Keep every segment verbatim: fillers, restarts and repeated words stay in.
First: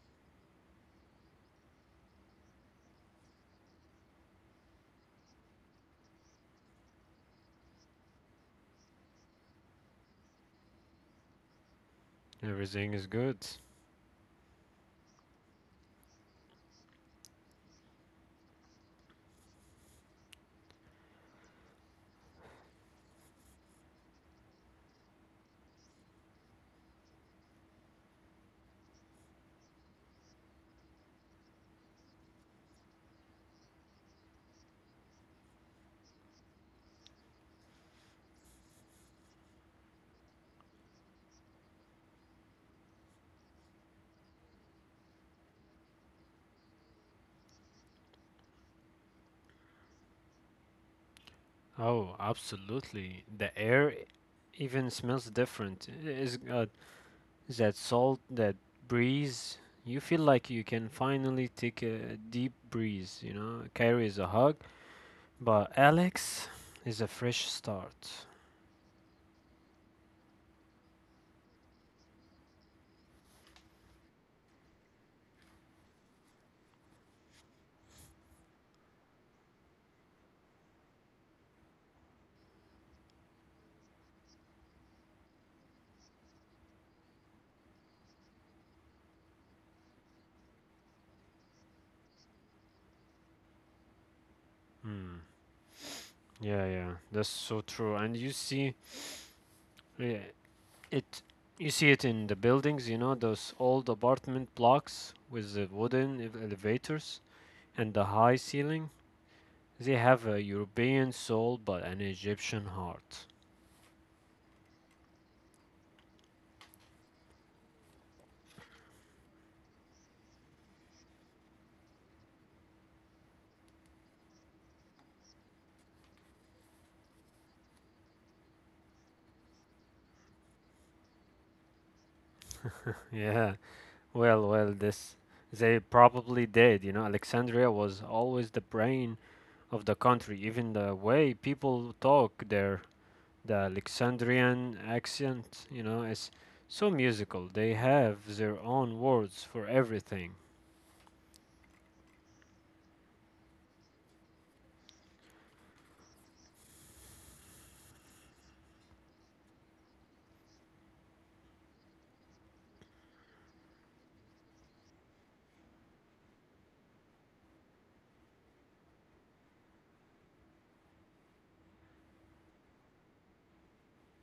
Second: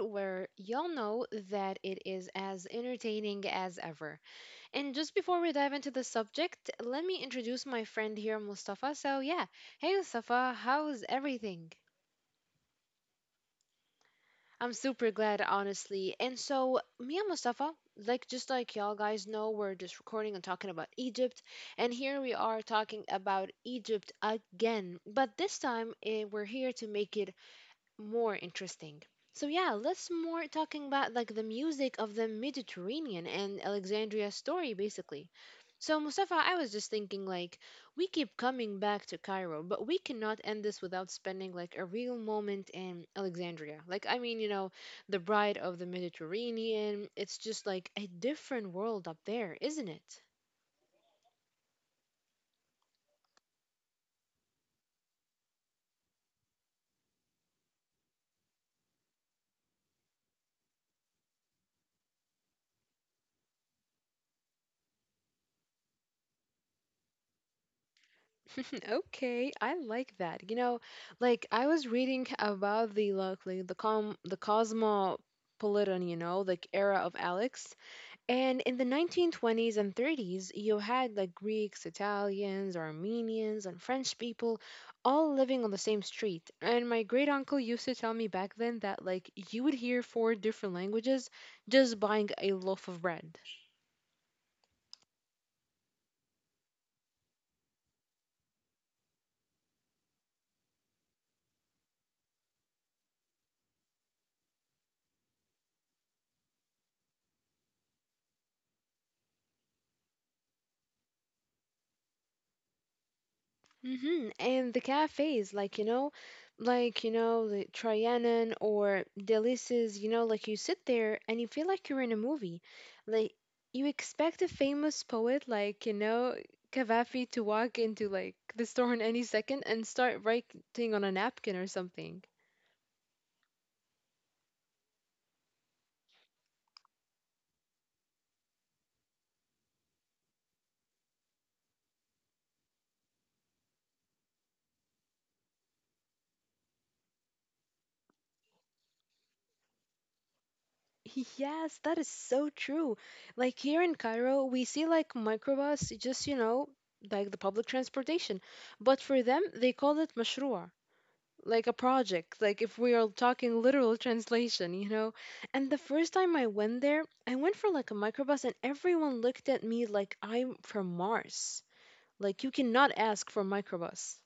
where y'all know that it is as entertaining as ever. And just before we dive into the subject, let me introduce my friend here, Mustafa. So, yeah, hey, Mustafa, how's everything? Everything is good. I'm super glad, honestly. And so, me and Mustafa, like just like y'all guys know, we're just recording and talking about Egypt. And here we are talking about Egypt again. But this time, eh, we're here to make it more interesting. So yeah, let's more talking about like the music of the Mediterranean and Alexandria's story basically. So Mustafa, I was just thinking like we keep coming back to Cairo, but we cannot end this without spending like a real moment in Alexandria. Like I mean, you know, the bride of the Mediterranean, it's just like a different world up there, isn't it? Oh, absolutely. The air even smells different. It's got that salt, that breeze. You feel like you can finally take a deep breeze, you know. Carrie is a hug, but Alex is a fresh start. Okay, I like that. You know, like I was reading about the like like, the com the cosmopolitan, you know, like era of Alex. And in the nineteen twenties and thirties, you had like Greeks, Italians, Armenians, and French people all living on the same street. And my great uncle used to tell me back then that like you would hear four different languages just buying a loaf of bread. Hmm. Yeah, yeah, that's so true. And you see yeah, it you see it in the buildings, you know, those old apartment blocks with the wooden ev- elevators and the high ceiling. They have a European soul but an Egyptian heart. Mm-hmm. And the cafes, like, you know, like, you know, the Trianon or Delices, you know, like you sit there and you feel like you're in a movie. Like, you expect a famous poet like, you know, Cavafy to walk into like the store in any second and start writing on a napkin or something. Yeah, well, well, this they probably did. You know, Alexandria was always the brain of the country. Even the way people talk there, the Alexandrian accent, you know, is so musical. They have their own words for everything. Yes, that is so true. Like here in Cairo, we see like microbus, just, you know, like the public transportation. But for them, they call it mashrua, like a project, like if we are talking literal translation, you know. And the first time I went there, I went for like a microbus and everyone looked at me like I'm from Mars. Like you cannot ask for microbus.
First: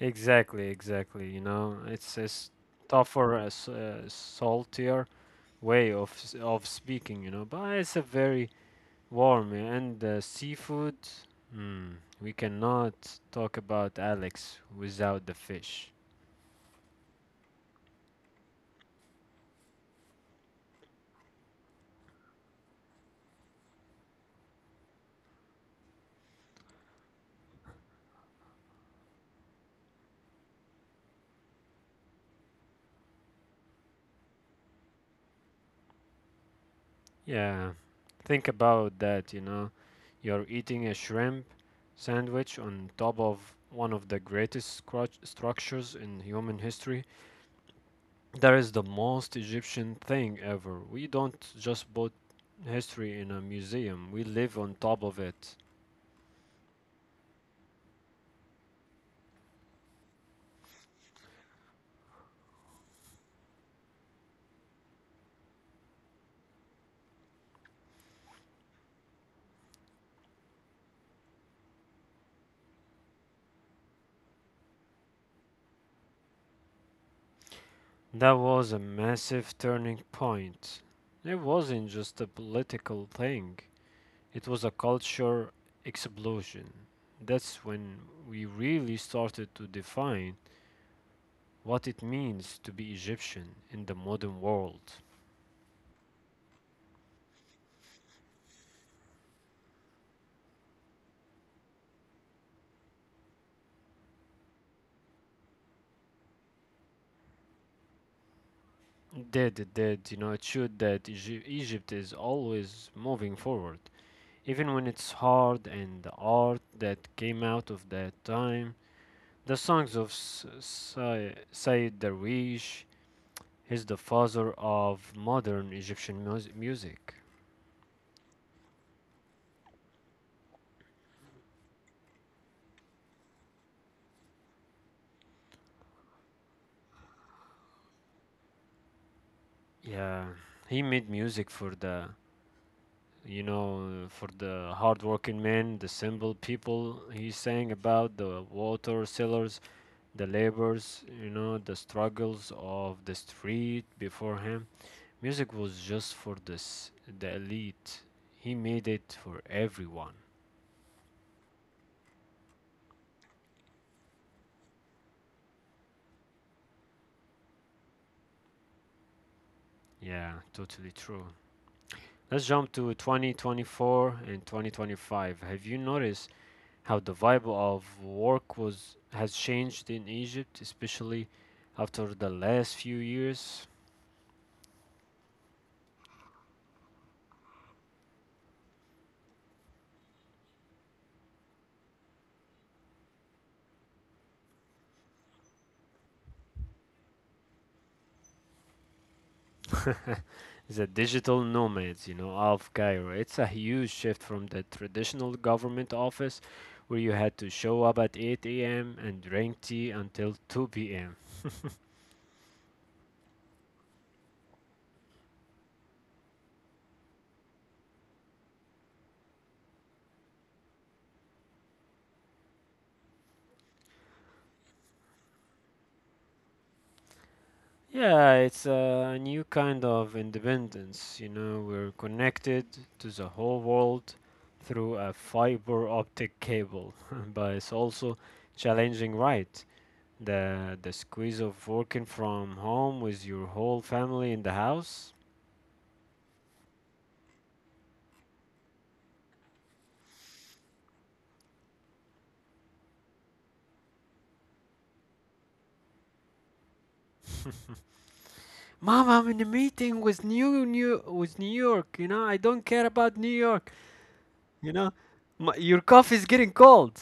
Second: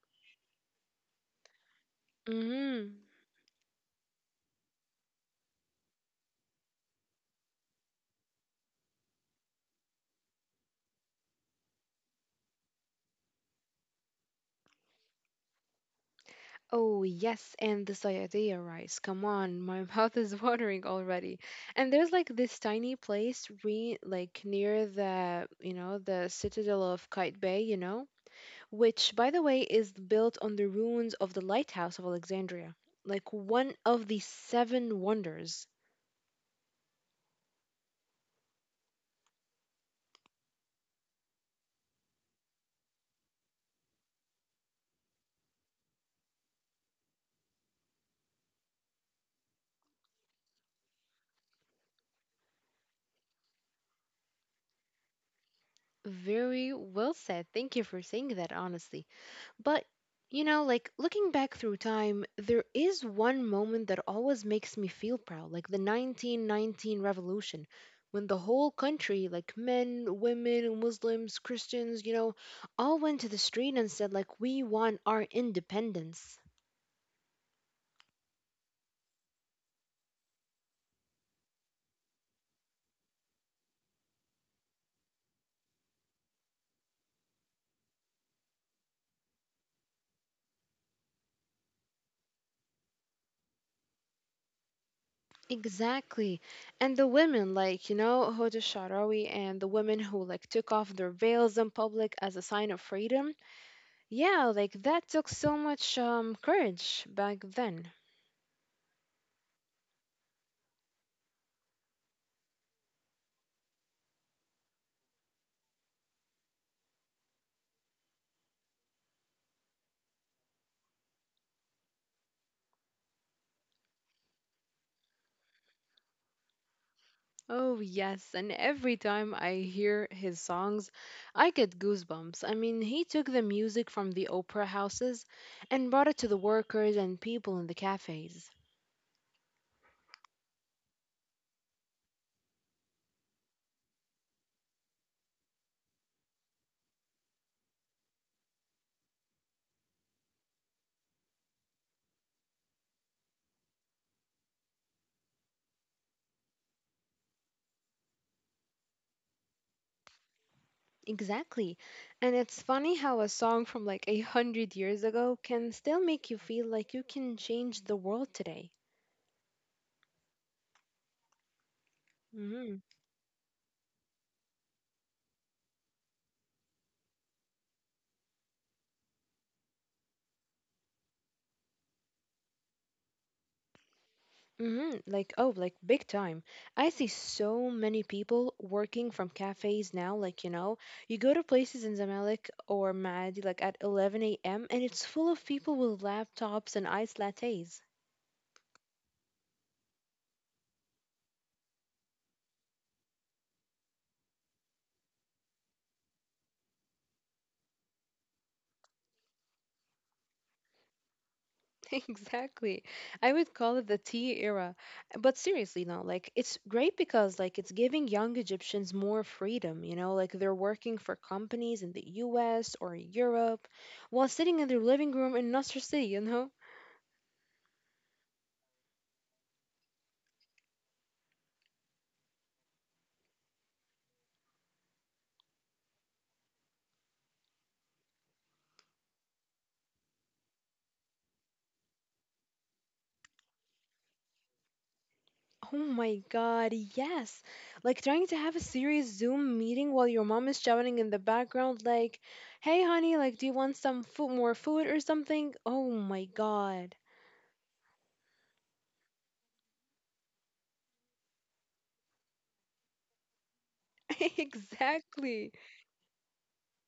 Exactly, exactly. You know, it's it's Hmm. tougher, uh, uh, saltier way of s- of speaking. You know, but it's a very warm and uh, seafood. Hmm, we cannot talk about Alex without the fish. Oh yes, and the sayadea rice, come on, my mouth is watering already. And there's like this tiny place re like near the, you know, the Citadel of Kite Bay, you know, which, by the way, is built on the ruins of the Lighthouse of Alexandria, like one of the seven wonders. Yeah, think about that, you know. You're eating a shrimp sandwich on top of one of the greatest scrut- structures in human history. That is the most Egyptian thing ever. We don't just put history in a museum, we live on top of it. Very well said. Thank you for saying that, honestly. But, you know, like looking back through time, there is one moment that always makes me feel proud, like the nineteen nineteen revolution, when the whole country, like men, women, Muslims, Christians, you know, all went to the street and said, like, we want our independence. That was a massive turning point. It wasn't just a political thing, it was a culture explosion. That's when we really started to define what it means to be Egyptian in the modern world. Exactly. And the women, like, you know, Huda Sharawi and the women who, like, took off their veils in public as a sign of freedom. Yeah, like, that took so much um, courage back then. It did, it did, you know, it showed that Egy- Egypt is always moving forward, even when it's hard. And the art that came out of that time, the songs of S- Sa- Said Darwish. He's the father of modern Egyptian mus- music. Oh, yes. And every time I hear his songs, I get goosebumps. I mean, he took the music from the opera houses and brought it to the workers and people in the cafes. Yeah, he made music for the, you know, for the hardworking men, the simple people. He sang about the water sellers, the laborers, you know, the struggles of the street. Before him, music was just for this, the elite. He made it for everyone. Exactly. And it's funny how a song from like a hundred years ago can still make you feel like you can change the world today. Yeah, totally true. Let's jump Mm-hmm. to twenty twenty-four and twenty twenty-five. Have you noticed how the vibe of work was has changed in Egypt, especially after the last few years? Mm-hmm. Like, oh, like big time. I see so many people working from cafes now. Like, you know, you go to places in Zamalek or Mahdi like at eleven a m and it's full of people with laptops and iced lattes. The digital nomads, you know, of Cairo. It's a huge shift from the traditional government office where you had to show up at eight a m and drink tea until two p m. Exactly. I would call it the tea era. But seriously, no, like it's great because like it's giving young Egyptians more freedom, you know, like they're working for companies in the U S or Europe while sitting in their living room in Nasser City, you know? Yeah, it's a new kind of independence, you know, we're connected to the whole world through a fiber optic cable, but it's also challenging, right? The the squeeze of working from home with your whole family in the house. Oh my God, yes. Like trying to have a serious Zoom meeting while your mom is shouting in the background like, "Hey honey, like do you want some food, more food or something?" Oh my God. Mom, I'm in a meeting with New New with New York. You know, I don't care about New York. You know, my, Exactly. your coffee's getting cold.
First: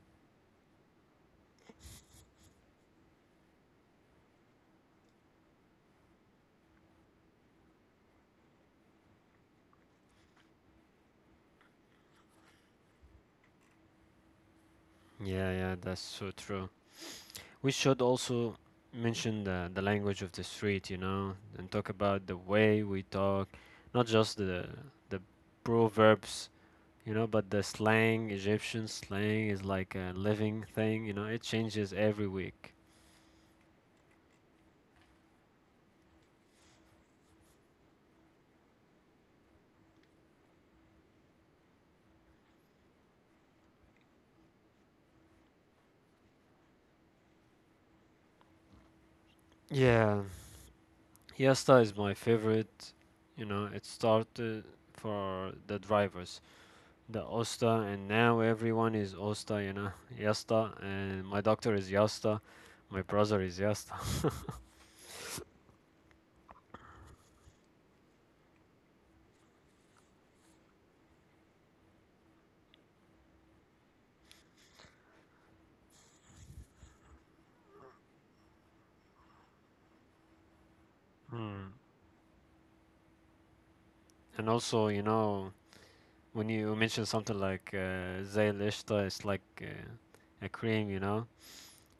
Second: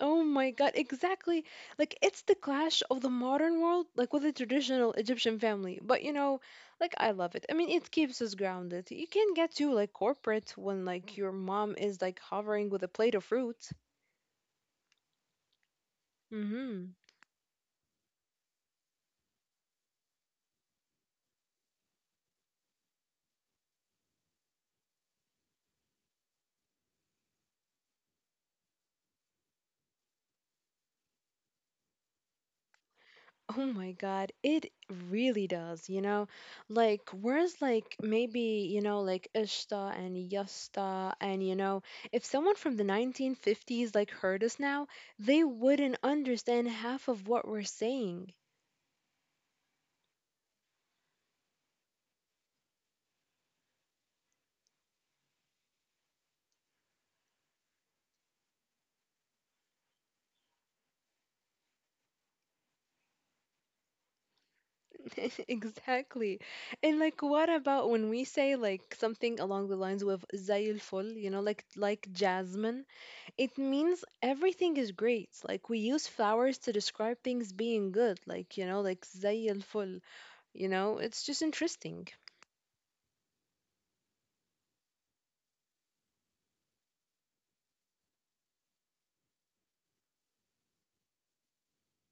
Oh my God, exactly. Like it's the clash of the modern world, like with the traditional Egyptian family. But you know, like I love it. I mean, it keeps us grounded. You can get too like corporate when like your mom is like hovering with a plate of fruit. Yeah, yeah, that's so true. Mm-hmm. We should also mention the the language of the street, you know, and talk about the way we talk, not just the the proverbs, you know, but the slang. Egyptian slang is like a living thing, you know, it changes every week. Oh my God, it really does, you know? Like, whereas, like, maybe, you know, like Ishta and Yasta, and, you know, if someone from the nineteen fifties, like, heard us now, they wouldn't understand half of what we're saying. Yeah, Yasta is my favorite. You know, it started for the drivers, the Osta, and now everyone is Osta, you know, Yasta, and my doctor is Yasta, my brother is Yasta. Exactly. And like what about when we say like something along the lines with زي الفل, you know, like like jasmine, it means everything is great. Like we use flowers to describe things being good, like you know, like زي الفل, you know, it's just Hmm. interesting. And also, you know, when you mention something like uh, Zay Lishta, it's like uh, a cream, you know?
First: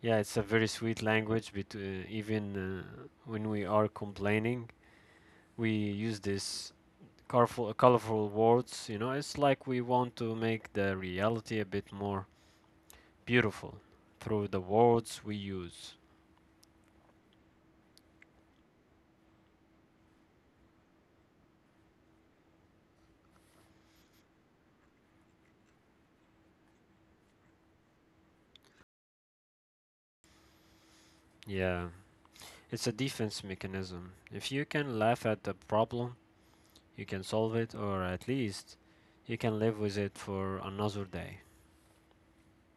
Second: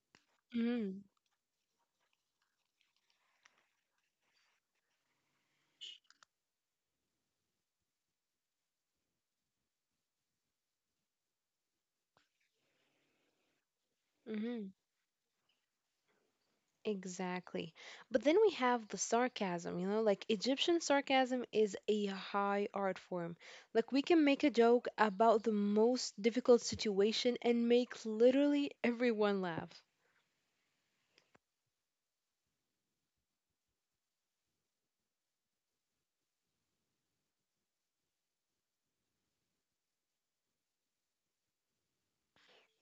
Yeah, it's a very Mm-hmm. sweet language, but uh, even uh, when we are complaining, we use this colorful colorful words, you know. It's like we want to make the reality a bit more beautiful through the Mm-hmm. words we use. Exactly. But then we have the sarcasm, you know, like Egyptian sarcasm is a high art form. Like we can make a joke about the most difficult situation and make literally everyone laugh. Yeah, it's a defense mechanism. If you can laugh at the problem, you can solve it, or at least you can live with it for another day.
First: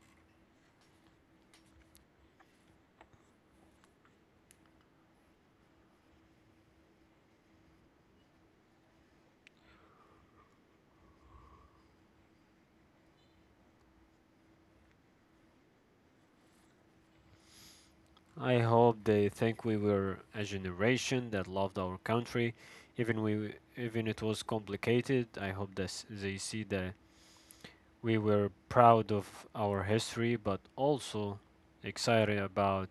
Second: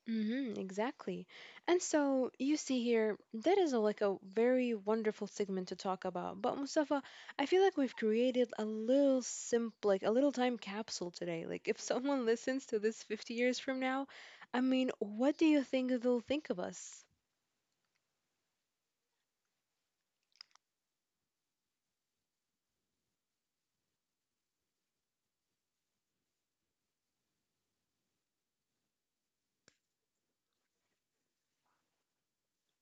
Mm-hmm, exactly. And so you see here, that is a, like a very wonderful segment to talk about. But Mustafa, I feel like we've created a little simp, like a little time capsule today. Like if someone listens to this fifty years from now, I mean, what do you think they'll think of us? I hope they think we were a generation that loved our country, even we even it was complicated. I hope that they see the we were proud of our history, but also excited about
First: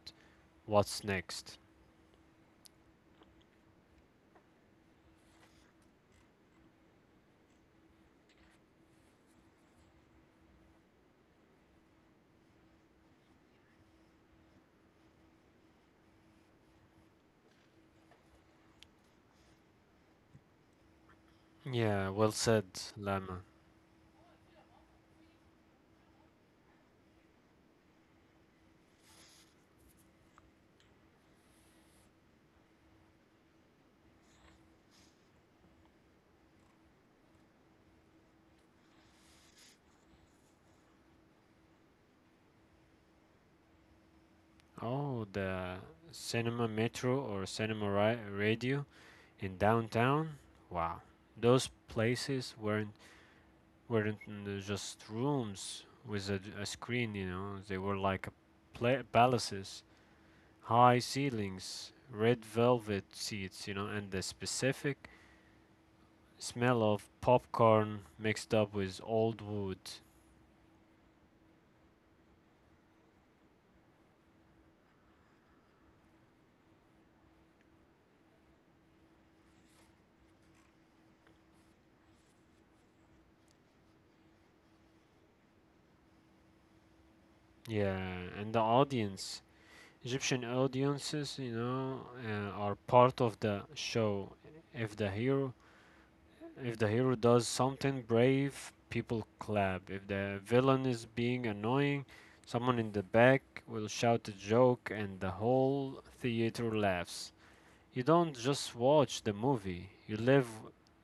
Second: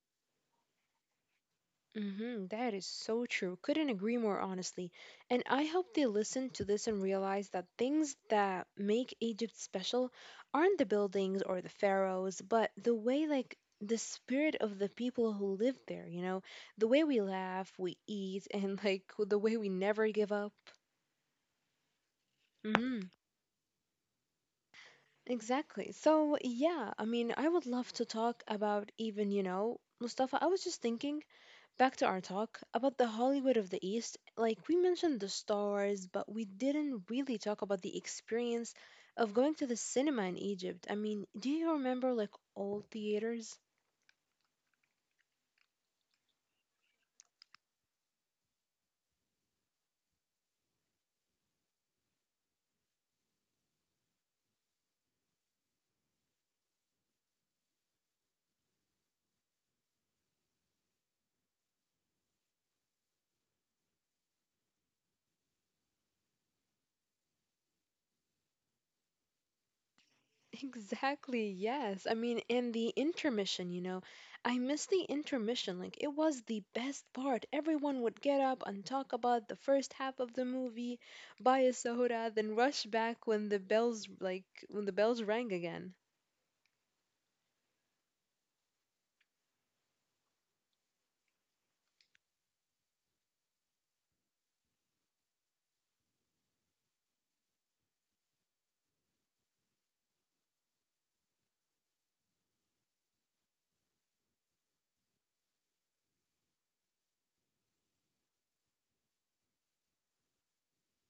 what's next. Mhm, that is so true. Couldn't agree more, honestly. And I hope they listen to this and realize that things that make Egypt special aren't the buildings or the pharaohs, but the way, like, the spirit of the people who live there, you know? The way we laugh, we eat, and, like, the way we never give up. Yeah, well said, Hmm. Lama. Exactly. So, yeah, I mean, I would love to talk about even, you know, Mustafa, I was just thinking back to our talk about the Hollywood of the East. Like, we mentioned the stars, but we didn't really talk about the experience of going to the cinema in Egypt. I mean, do you remember, like, old theaters? Oh, the Cinema Metro or Cinema Ra- Radio in downtown. Wow, those places weren't weren't n- just rooms with a, a screen. You know, they were like a pla palaces, high ceilings, red velvet seats. You know, and the specific smell of popcorn mixed up with old wood. Exactly, yes. I mean, and the intermission, you know, I miss the intermission. Like, it was the best part. Everyone would get up and talk about the first half of the movie, buy a soda, then rush back when the bells, like, when the bells rang again. Yeah, and the audience, Egyptian audiences, you know, uh, are part of the show. If the hero, if the hero does something brave, people clap. If the villain is being annoying, someone in the back will shout a joke, and the whole theater laughs. You don't just watch the movie; you live,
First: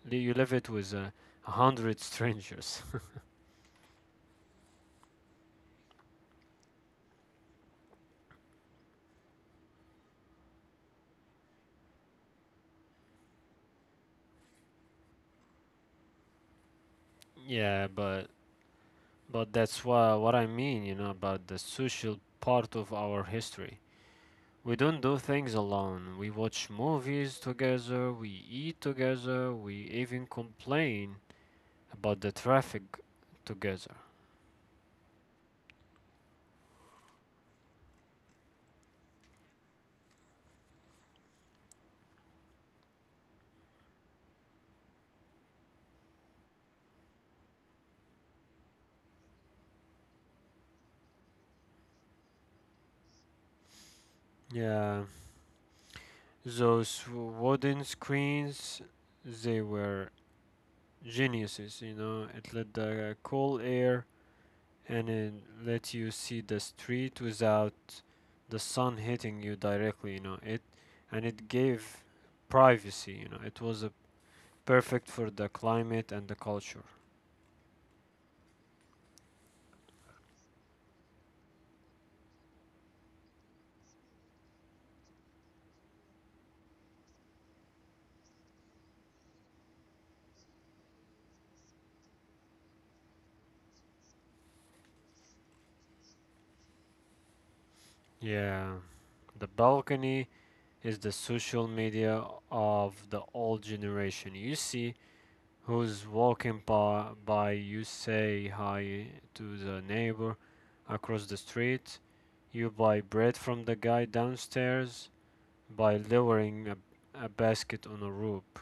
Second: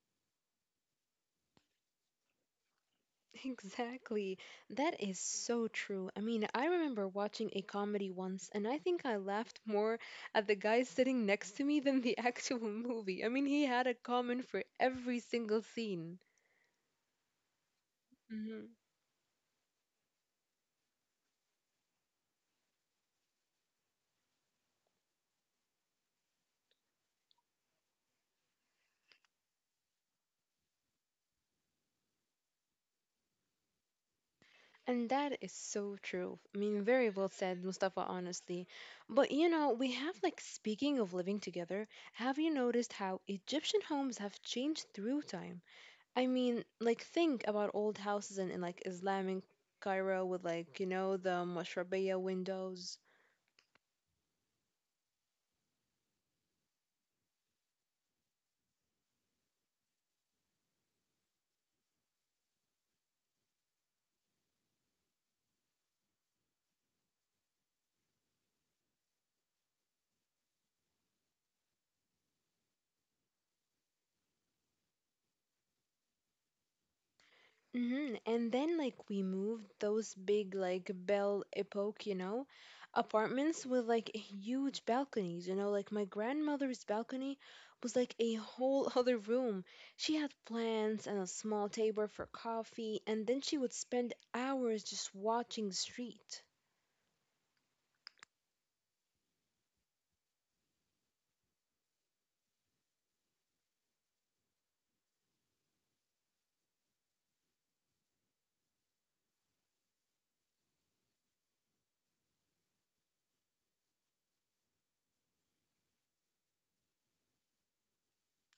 you live it with uh, a hundred strangers. Exactly. That is so true. I mean, I remember watching a comedy once, and I think I laughed more at the guy sitting next to me than the actual movie. I mean, he had a comment for every single scene. Yeah, but Hmm. but that's what what I mean, you know, about the social part of our history. We don't do things alone. We watch movies together, we eat together, we even complain about the traffic together. And that is so true. I mean, very well said, Mustafa, honestly. But you know, we have like speaking of living together, have you noticed how Egyptian homes have changed through time? I mean, like think about old houses in, in like Islamic Cairo with like, you know, the mashrabiyah windows. Yeah, those wooden screens, they were geniuses, you know. It let the cool air, and it lets you see the street without the sun hitting you directly, you know. It and it gave privacy, you know. It was a perfect for the climate and the culture. Hmm. And then like we moved those big like Belle Epoque, you know, apartments with like huge balconies, you know, like my grandmother's balcony was like a whole other room. She had plants and a small table for coffee, and then she would spend hours just watching the street. Yeah, the balcony is the social media of the old generation. You see who's walking by, by you say hi to the neighbor across the street. You buy bread from the guy downstairs by lowering a, a basket on a rope.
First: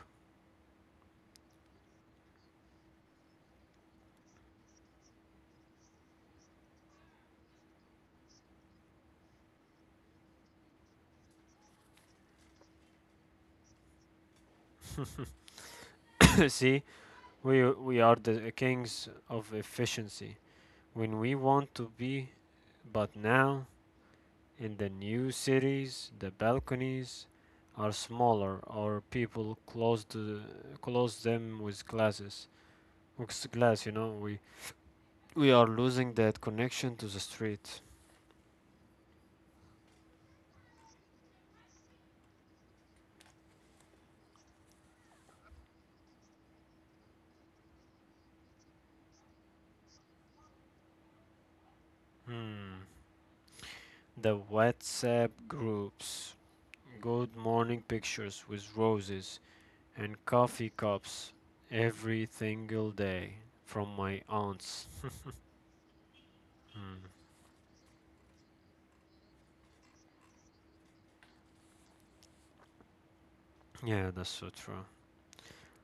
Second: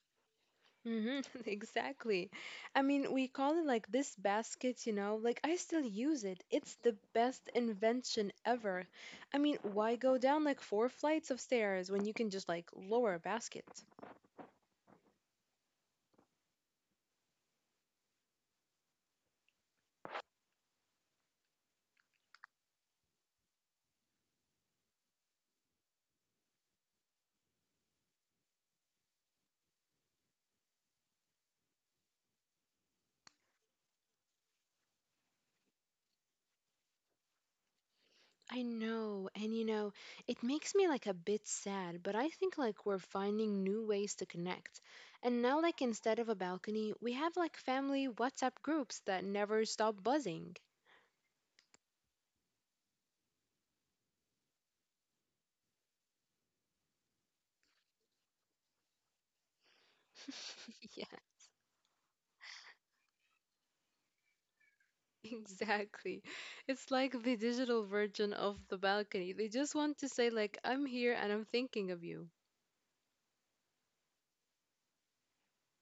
Mm-hmm, exactly. I mean, we call it like this basket, you know, like I still use it. It's the best invention ever. I mean, why go down like four flights of stairs when you can just like lower a basket? See, we we are the kings of efficiency when we want to be, but now in the new cities, the balconies are smaller, or people close the close them with glasses. With glass, you know, we we are losing that connection to the street. I know, and you know, it makes me like a bit sad, but I think like we're finding new ways to connect. And now, like, instead of a balcony, we have like family WhatsApp groups that never stop buzzing. Hmm. The WhatsApp groups, good morning pictures with roses, and coffee cups every single day from my aunts. Exactly. It's like the digital version of the balcony. They just want to say like I'm here and I'm thinking of you. Yeah, that's so true.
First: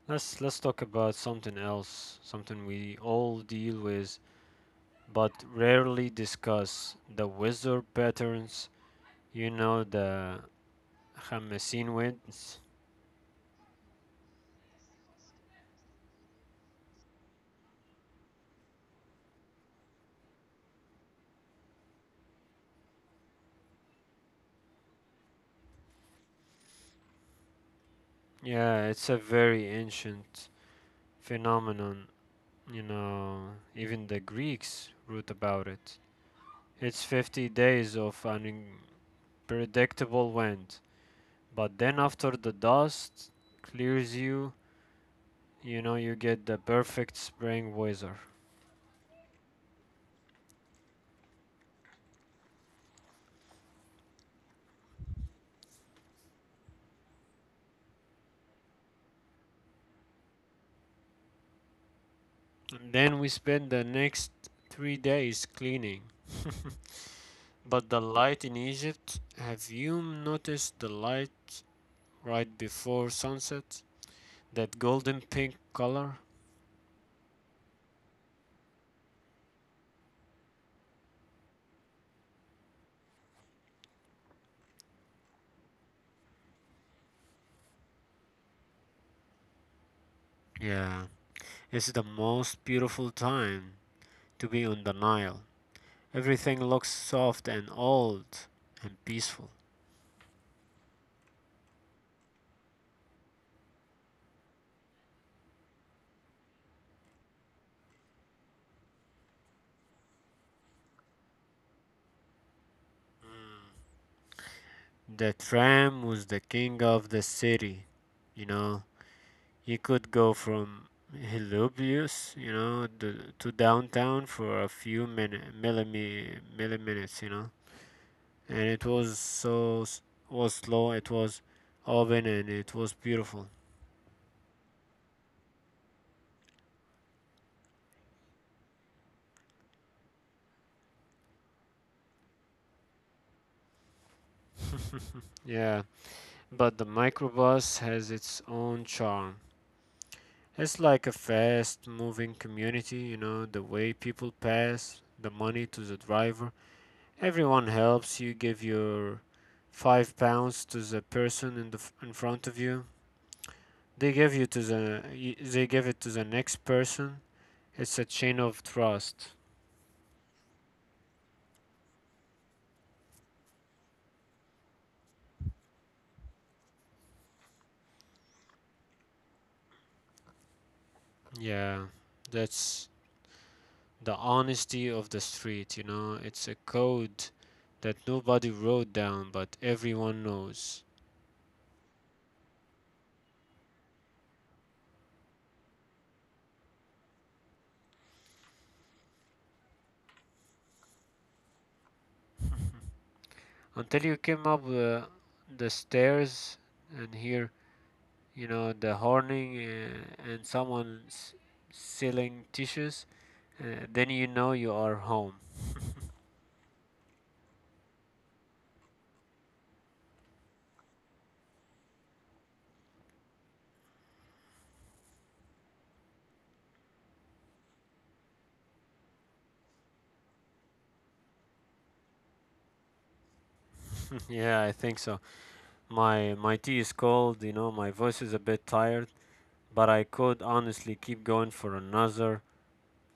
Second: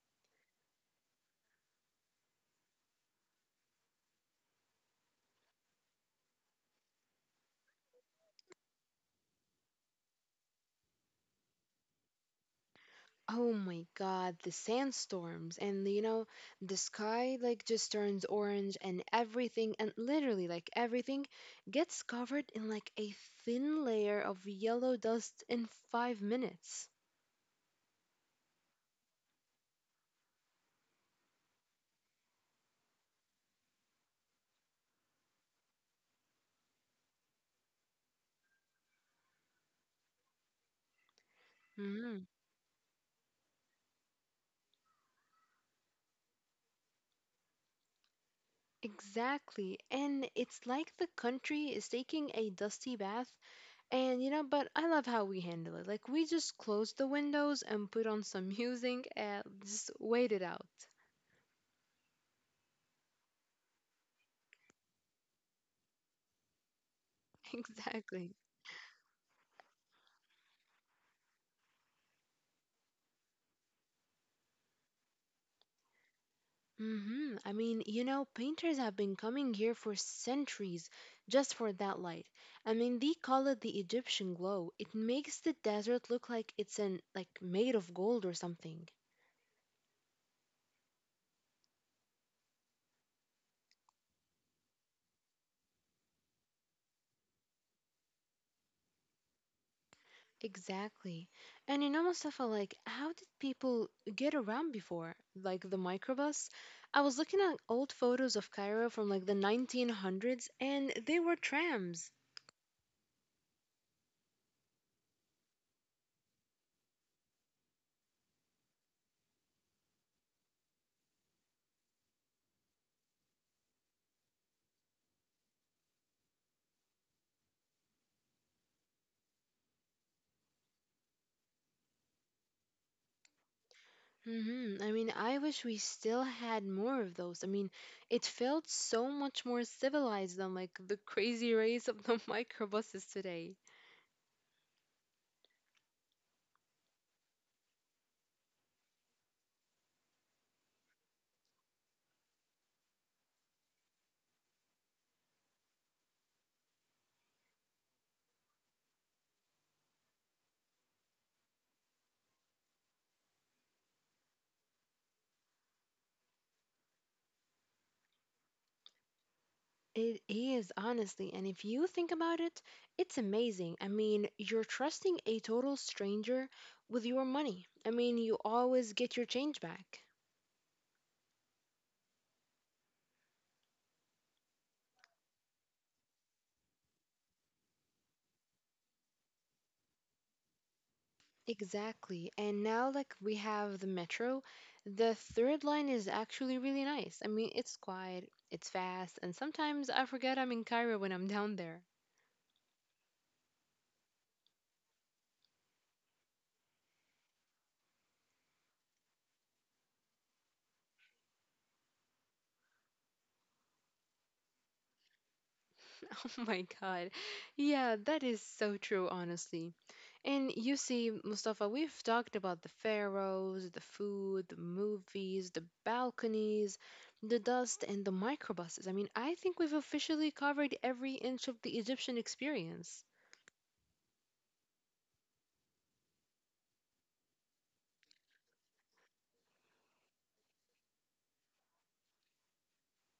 Let's let's talk about something else, something we all deal with but rarely discuss: the weather patterns, you know, the Khamessin winds. Oh my god, the sandstorms, and you know, the sky like just turns orange and everything, and literally like everything gets covered in like a thin layer of yellow dust in five minutes. Yeah, it's a very ancient phenomenon, you know, even the Greeks wrote about it. It's fifty days of an predictable wind. But then Mm. after the dust clears you, you know, you get the perfect spring weather. Exactly. And it's like the country is taking a dusty bath. And you know, but I love how we handle it. Like we just close the windows and put on some music and just wait it out. And then we spend the next three days cleaning. But the Exactly. light in Egypt, have you noticed the light right before sunset? That golden pink color? Mm-hmm. I mean, you know, painters have been coming here for centuries just for that light. I mean, they call it the Egyptian glow. It makes the desert look like it's an like made of gold or something. Yeah, it's the most beautiful time to be on the Nile. Everything looks soft and old and peaceful. Exactly. And you know, Mustafa, like, how did people get around before? Like, the microbus? I was looking at old photos of Cairo from like the nineteen hundreds, and they were trams. The tram was the king of the city, you know. You could go from Helobius, you know, to, to downtown for a few minute, millimi, milliminutes, you know. And it was so was slow. It was open and it was beautiful. Hmm. I mean, I wish we still had more of those. I mean, it felt so much more civilized than like the crazy race of the microbuses today. Yeah, but the microbus has its own charm. It's like a fast moving community, you know, the way people pass the money to the driver. Everyone helps you give your five pounds to the person in the f- in front of you. They give you to the y- they give it to the next person. It's a chain of trust. It is, honestly, and if you think about it, it's amazing. I mean, you're trusting a total stranger with your money. I mean, you always get your change back. Yeah, that's the honesty of the street, you know. It's a code that nobody wrote down, but everyone knows. Exactly. And now, like, we have the metro. The third line is actually really nice. I mean, it's quiet, it's fast, and sometimes I forget I'm in Cairo when I'm down there. Until you came up the, the stairs and hear, you know, the horning uh, and someone s- selling tissues, uh, then you know you are home. My God. Yeah, that is so true, honestly. And you see, Mustafa, we've talked about the pharaohs, the food, the movies, the balconies, the dust, and the microbuses. I mean, I think we've officially covered every inch of the Egyptian experience. Yeah, I think so. my my tea is cold, you know, my voice is a bit tired, but I could honestly keep going for another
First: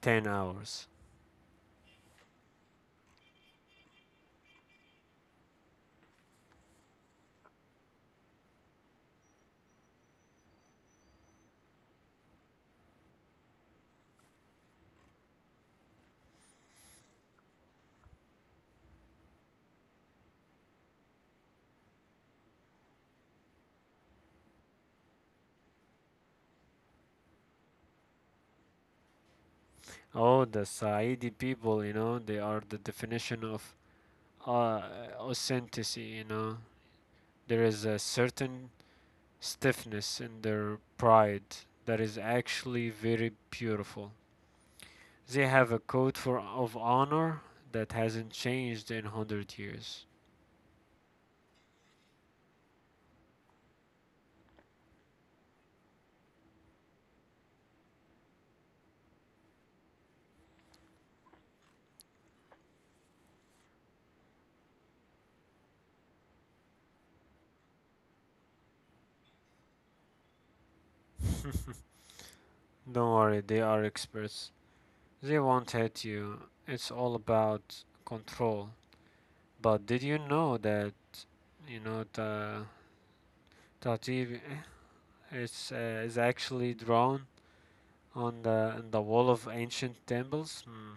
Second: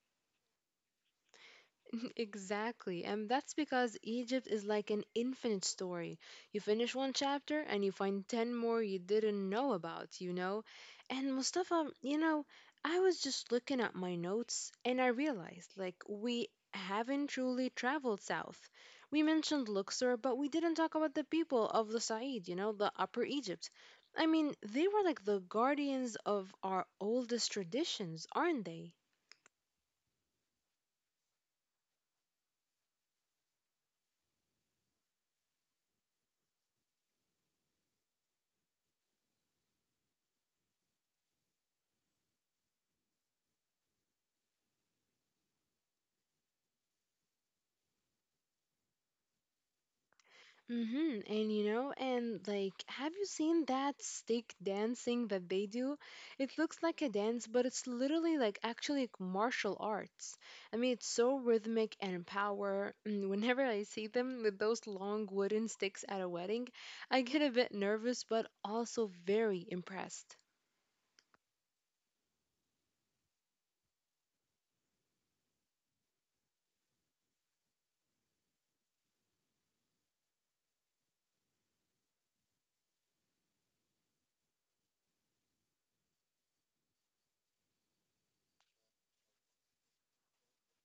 ten hours. Exactly. And that's because Egypt is like an infinite story. You finish one chapter and you find ten more you didn't know about, you know? And Mustafa, you know, I was just looking at my notes and I realized like we haven't truly traveled south. We mentioned Luxor, but we didn't talk about the people of the Said, you know, the Upper Egypt. I mean, they were like the guardians of our oldest traditions, aren't they? Oh, the Saidi people, you know, they are the definition of uh, authenticity, you know. There is a certain stiffness in their pride that is actually very beautiful. They have a code for of honor that hasn't changed in one hundred years. Mm-hmm. And you know, and like, have you seen that stick dancing that they do? It looks like a dance, but it's literally like actually like martial arts. I mean, it's so rhythmic and power. And whenever I see them with those long wooden sticks at a wedding, I get a bit nervous, but also very impressed. Don't worry, they are experts. They won't hit you. It's all about control. But did you know that, you know, the Tativ is uh, is actually drawn on the in the wall of ancient temples. Hmm.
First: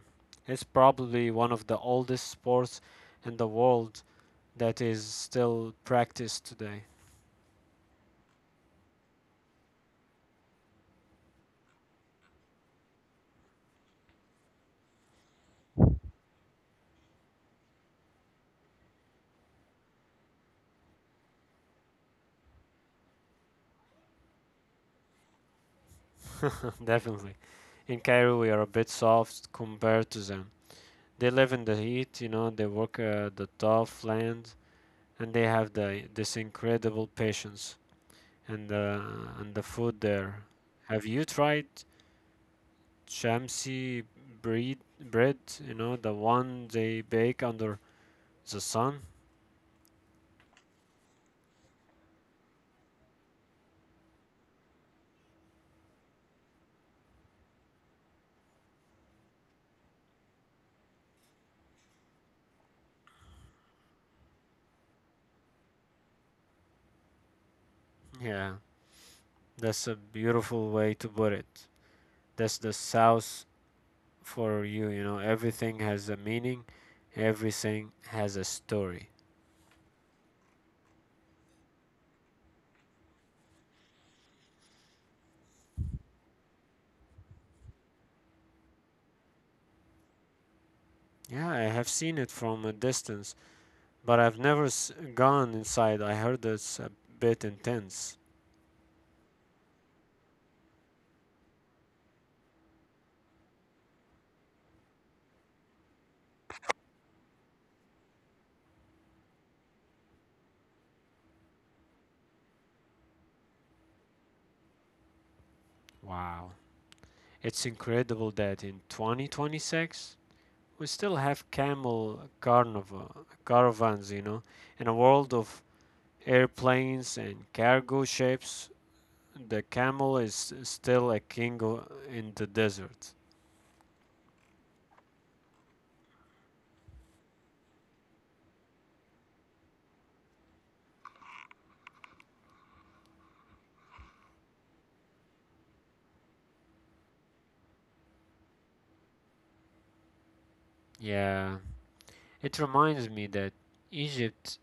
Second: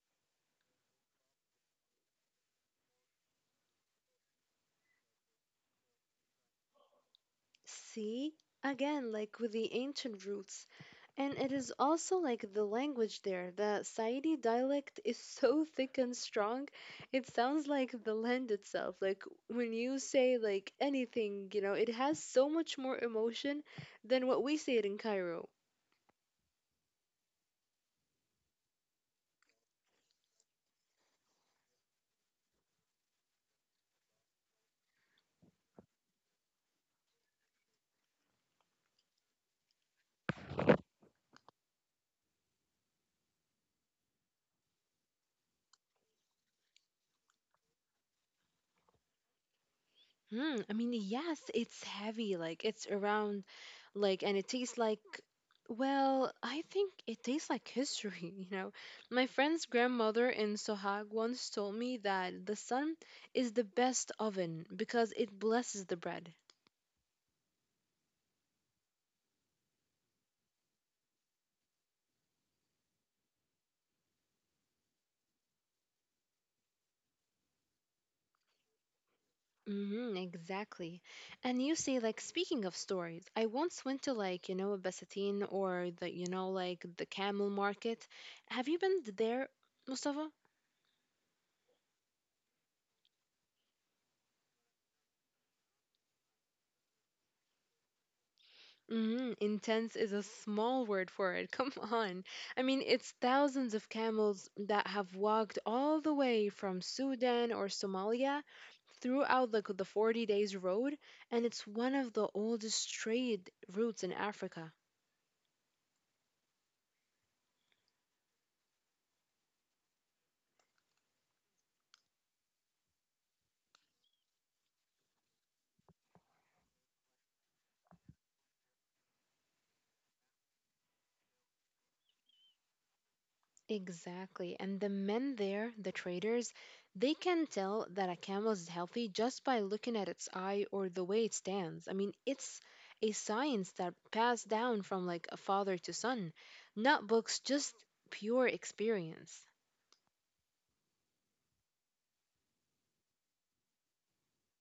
It's probably one of the oldest sports in the world that is still practiced today. See? Again, like with the ancient roots. And it is also like the language there. The Saidi dialect is so thick and strong, it sounds like the land itself. Like when you say like anything, you know, it has so much more emotion than what we say it in Cairo. Definitely. In Cairo, we are a bit soft compared to them. They live in the heat, you know, they work uh, the tough land, and they have the this incredible patience. And the and the food there. Have you tried Shamsi breed bread, you know, the one they bake under the sun? Hmm, I mean, yes, it's heavy, like it's around like and it tastes like well, I think it tastes like history. You know, my friend's grandmother in Sohag once told me that the sun is the best oven because it blesses the bread. Yeah, that's a beautiful way to put it. That's the South for you, you know. Everything has a meaning, everything has a story. Mm-hmm, exactly. And you say, like, speaking of stories, I once went to, like, you know, a Basatine or the, you know, like the camel market. Have you been there, Mustafa? Yeah, I have seen it from a distance, but I've never s- gone inside. I heard it's a bit intense. Mm, intense is a small word for it. Come on. I mean, it's thousands of camels that have walked all the way from Sudan or Somalia throughout the the forty days road, and it's one of the oldest trade routes in Africa. Wow. It's incredible that in twenty twenty-six we still have camel carnival caravans, you know, in a world of airplanes and cargo ships. The camel is still a king in the desert. Exactly. And the men there, the traders, they can tell that a camel is healthy just by looking at its eye or the way it stands. I mean, it's a science that passed down from like a father to son, not books, just pure experience. Yeah, it reminds me that Egypt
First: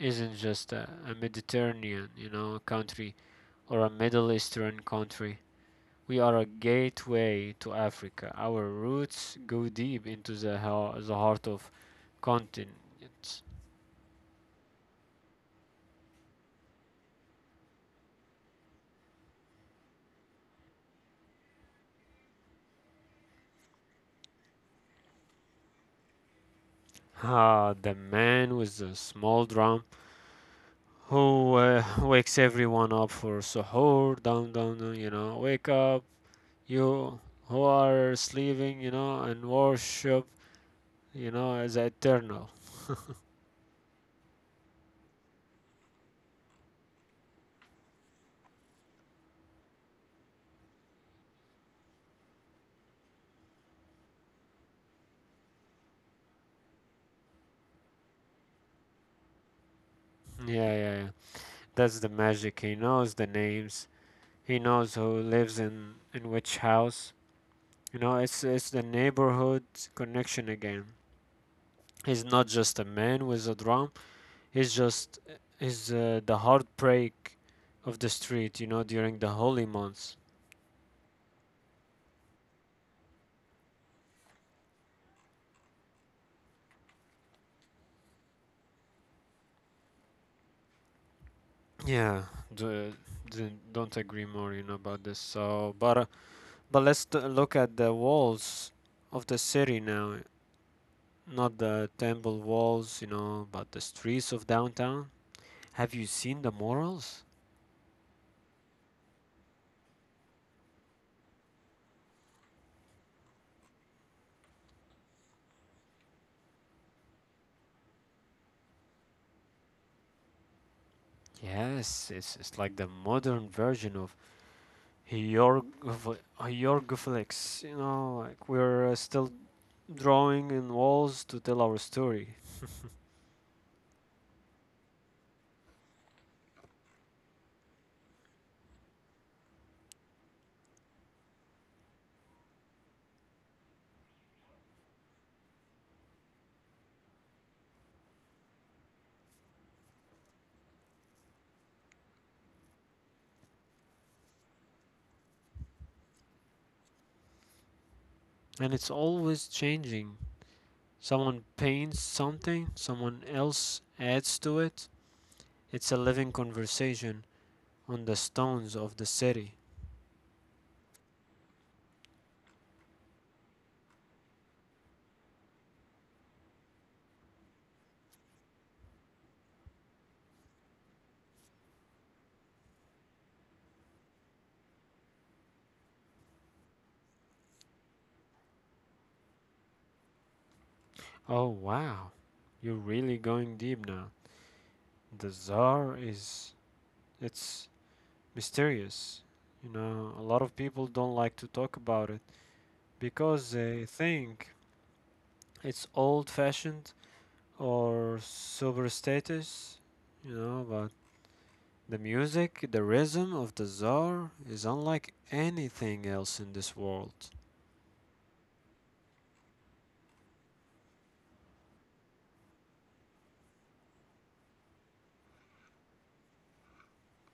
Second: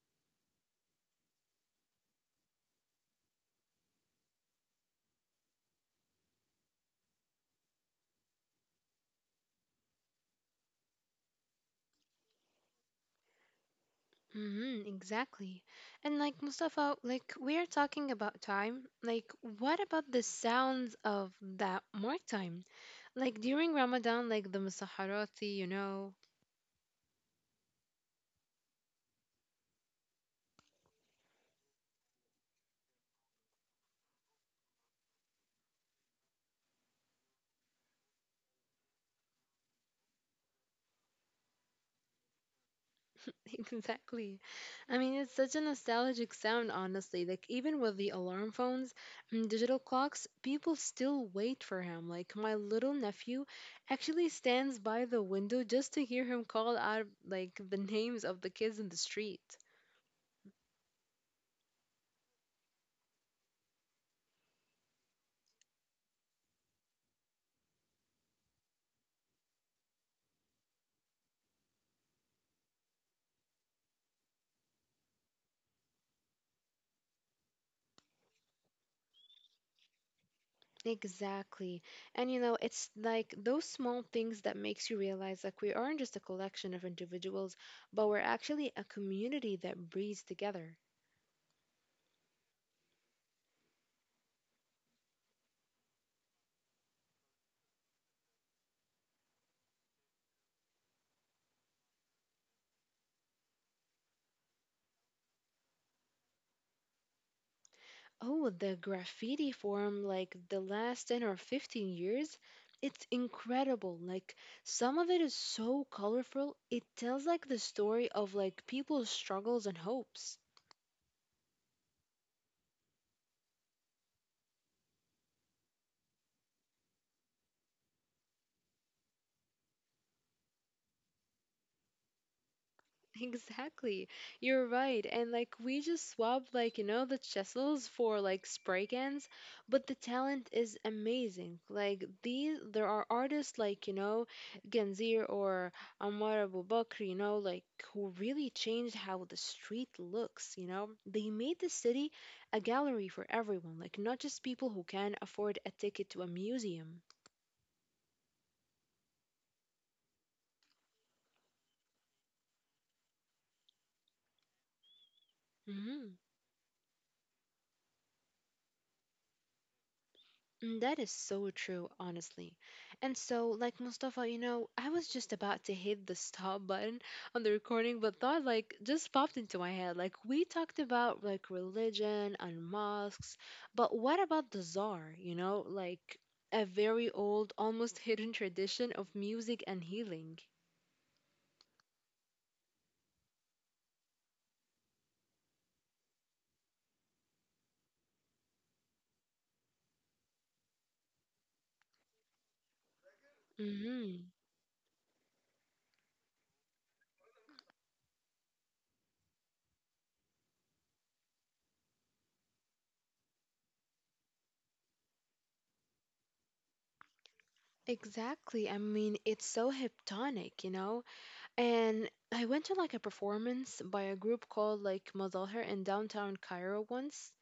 isn't just a, a Mediterranean, you know, country or a Middle Eastern country. We are a gateway to Africa. Our roots go deep into the, hea- the heart of continents. Mm-hmm, exactly. And like Mustafa, like we are talking about time. Like, what about the sounds of that mark time? Like during Ramadan, like the Musaharati, you know, Ah, the man with the small drum who uh, wakes everyone up for suhoor. Down, down, down, you know, wake up, you who are sleeping, you know, and worship, you know, as eternal. exactly. I mean, it's such a nostalgic sound, honestly. Like, even with the alarm phones and digital clocks, people still wait for him. Like, my little nephew actually stands by the window just to hear him call out, like, the names of the kids in the street. yeah, yeah, yeah. That's the magic. He knows the names. He knows who lives in in which house. You know, it's it's the neighborhood connection again. He's not just a man with a drum. He's just he's uh, the heartbreak of the street, you know, during the holy months. Exactly. And you know, it's like those small things that makes you realize like we aren't just a collection of individuals, but we're actually a community that breathes together. Yeah, the, the, don't agree more. You know about this. So, but but let's t- look at the walls of the city now, not the temple walls, you know, but the streets of downtown. Have you seen the murals? Oh, the graffiti form, like the last ten or fifteen years, it's incredible. Like, some of it is so colorful, it tells like the story of like people's struggles and hopes. Yes, it's, it's like the modern version of hieroglyphics, you know, like we're uh, still drawing in walls to tell our story. Exactly. You're right. And like we just swap like you know the chisels for like spray cans, but the talent is amazing. Like these there are artists like you know Genzir or Ammar Abu Bakr, you know, like who really changed how the street looks, you know? They made the city a gallery for everyone, like not just people who can afford a ticket to a museum. And it's always changing. Someone paints something, someone else adds to it. It's a Mm-hmm. living conversation on the stones of the city. Mm, that is so true, honestly. And so, like Mustafa, you know, I was just about to hit the stop button on the recording, but thought like just popped into my head. Like we talked about like religion and mosques, but what about the czar? You know, like a very old, almost hidden tradition of music and healing. Oh wow, you're really going deep now. The czar is it's mysterious. You know, a lot of people don't like to talk about it because they Mm-hmm. think it's old-fashioned or super status, you know, but the music, the rhythm of the czar is unlike anything else in this world. Exactly. I mean, it's so hypnotic, you know? And I went to like a performance by a group called like Mazahir in downtown Cairo once.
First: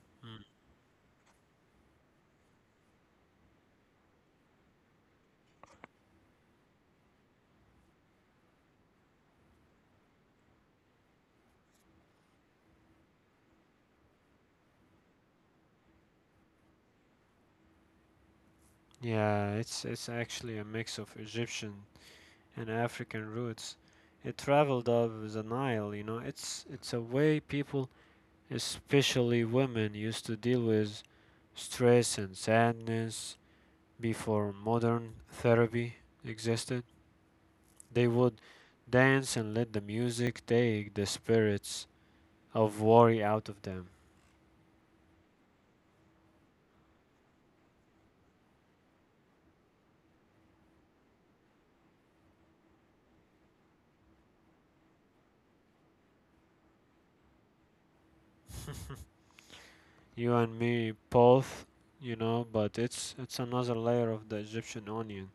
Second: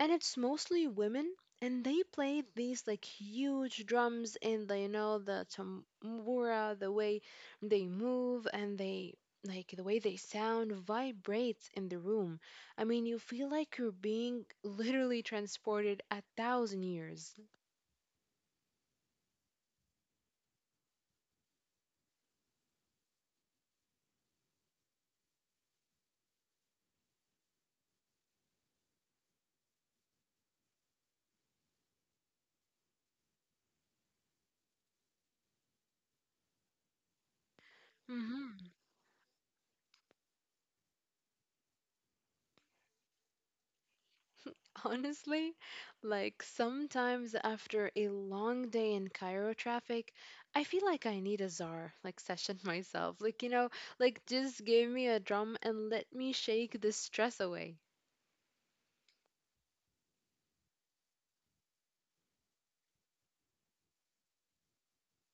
And it's Mm. mostly women and they played these like huge drums and they know the tambura, the way they move and they like the way they sound vibrates in the room. I mean, you feel like you're being literally transported a thousand years. Yeah, it's it's actually a mix of Egyptian and African roots. It traveled up the Nile, you know. It's it's a way people, especially women, used to deal with stress and sadness before modern therapy existed. They would dance and let the music take the spirits of worry out of them. Honestly, like sometimes after a long day in Cairo traffic, I feel like I need a czar, like session myself. Like, you know, like just give me a drum and let me shake the stress away. You and me both, you know, but it's it's another layer of the Egyptian onion.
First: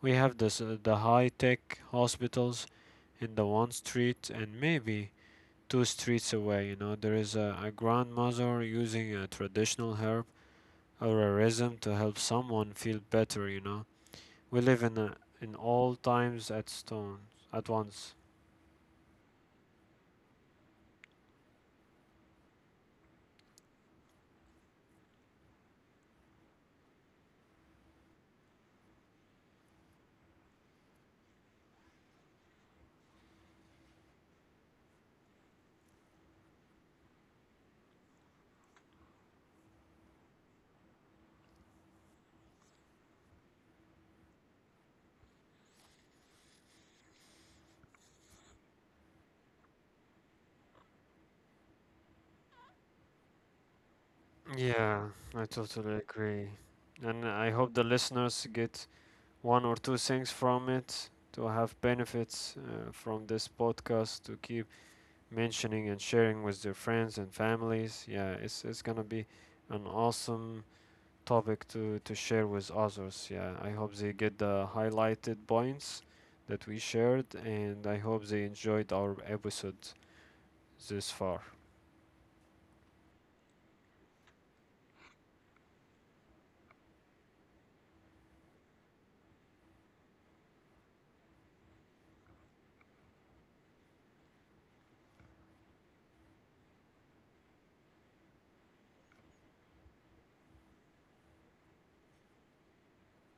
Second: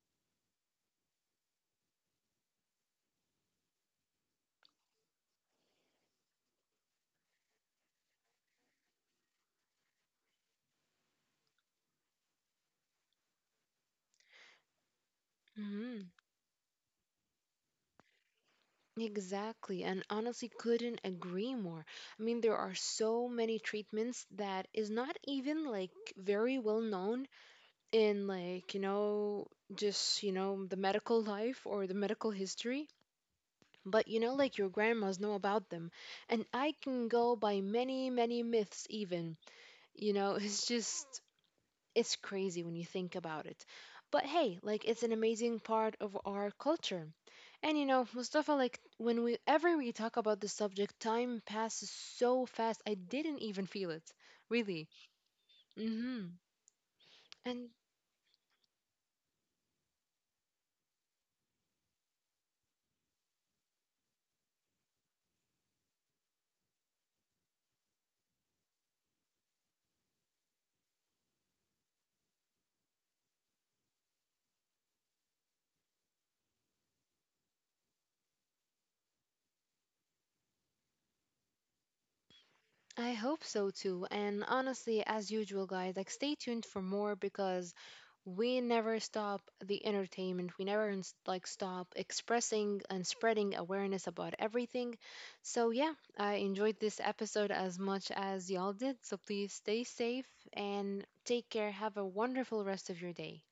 We have this, uh, the high tech hospitals in the one street, and maybe two streets away, you know, there is a, a grandmother using a traditional herb or a rhythm to help someone feel better, you know. We live in a, in all Hmm. times at stone at once. Exactly. And honestly, couldn't agree more. I mean, there are so many treatments that is not even like very well known in like, you know, just, you know, the medical life or the medical history. But you know, like your grandmas know about them. And I can go by many, many myths, even. You know, it's just, it's crazy when you think about it. But hey, like it's an amazing part of our culture. And you know, Mustafa, like when we ever we talk about this subject, time passes so fast. I didn't even feel it, really. Yeah, I totally Mm-hmm. agree. And I And hope the listeners get one or two things from it to have benefits uh, from this podcast, to keep mentioning and sharing with their friends and families. Yeah, it's it's gonna be an awesome topic to to share with others. Yeah, I hope they get the highlighted points that we shared, and I hope they enjoyed our episode this far. I hope so too. And honestly, as usual, guys, like stay tuned for more because we never stop the entertainment. We never ins- like stop expressing and spreading awareness about everything. So yeah, I enjoyed this episode as much as y'all did. So please stay safe and take care. Have a wonderful rest of your day.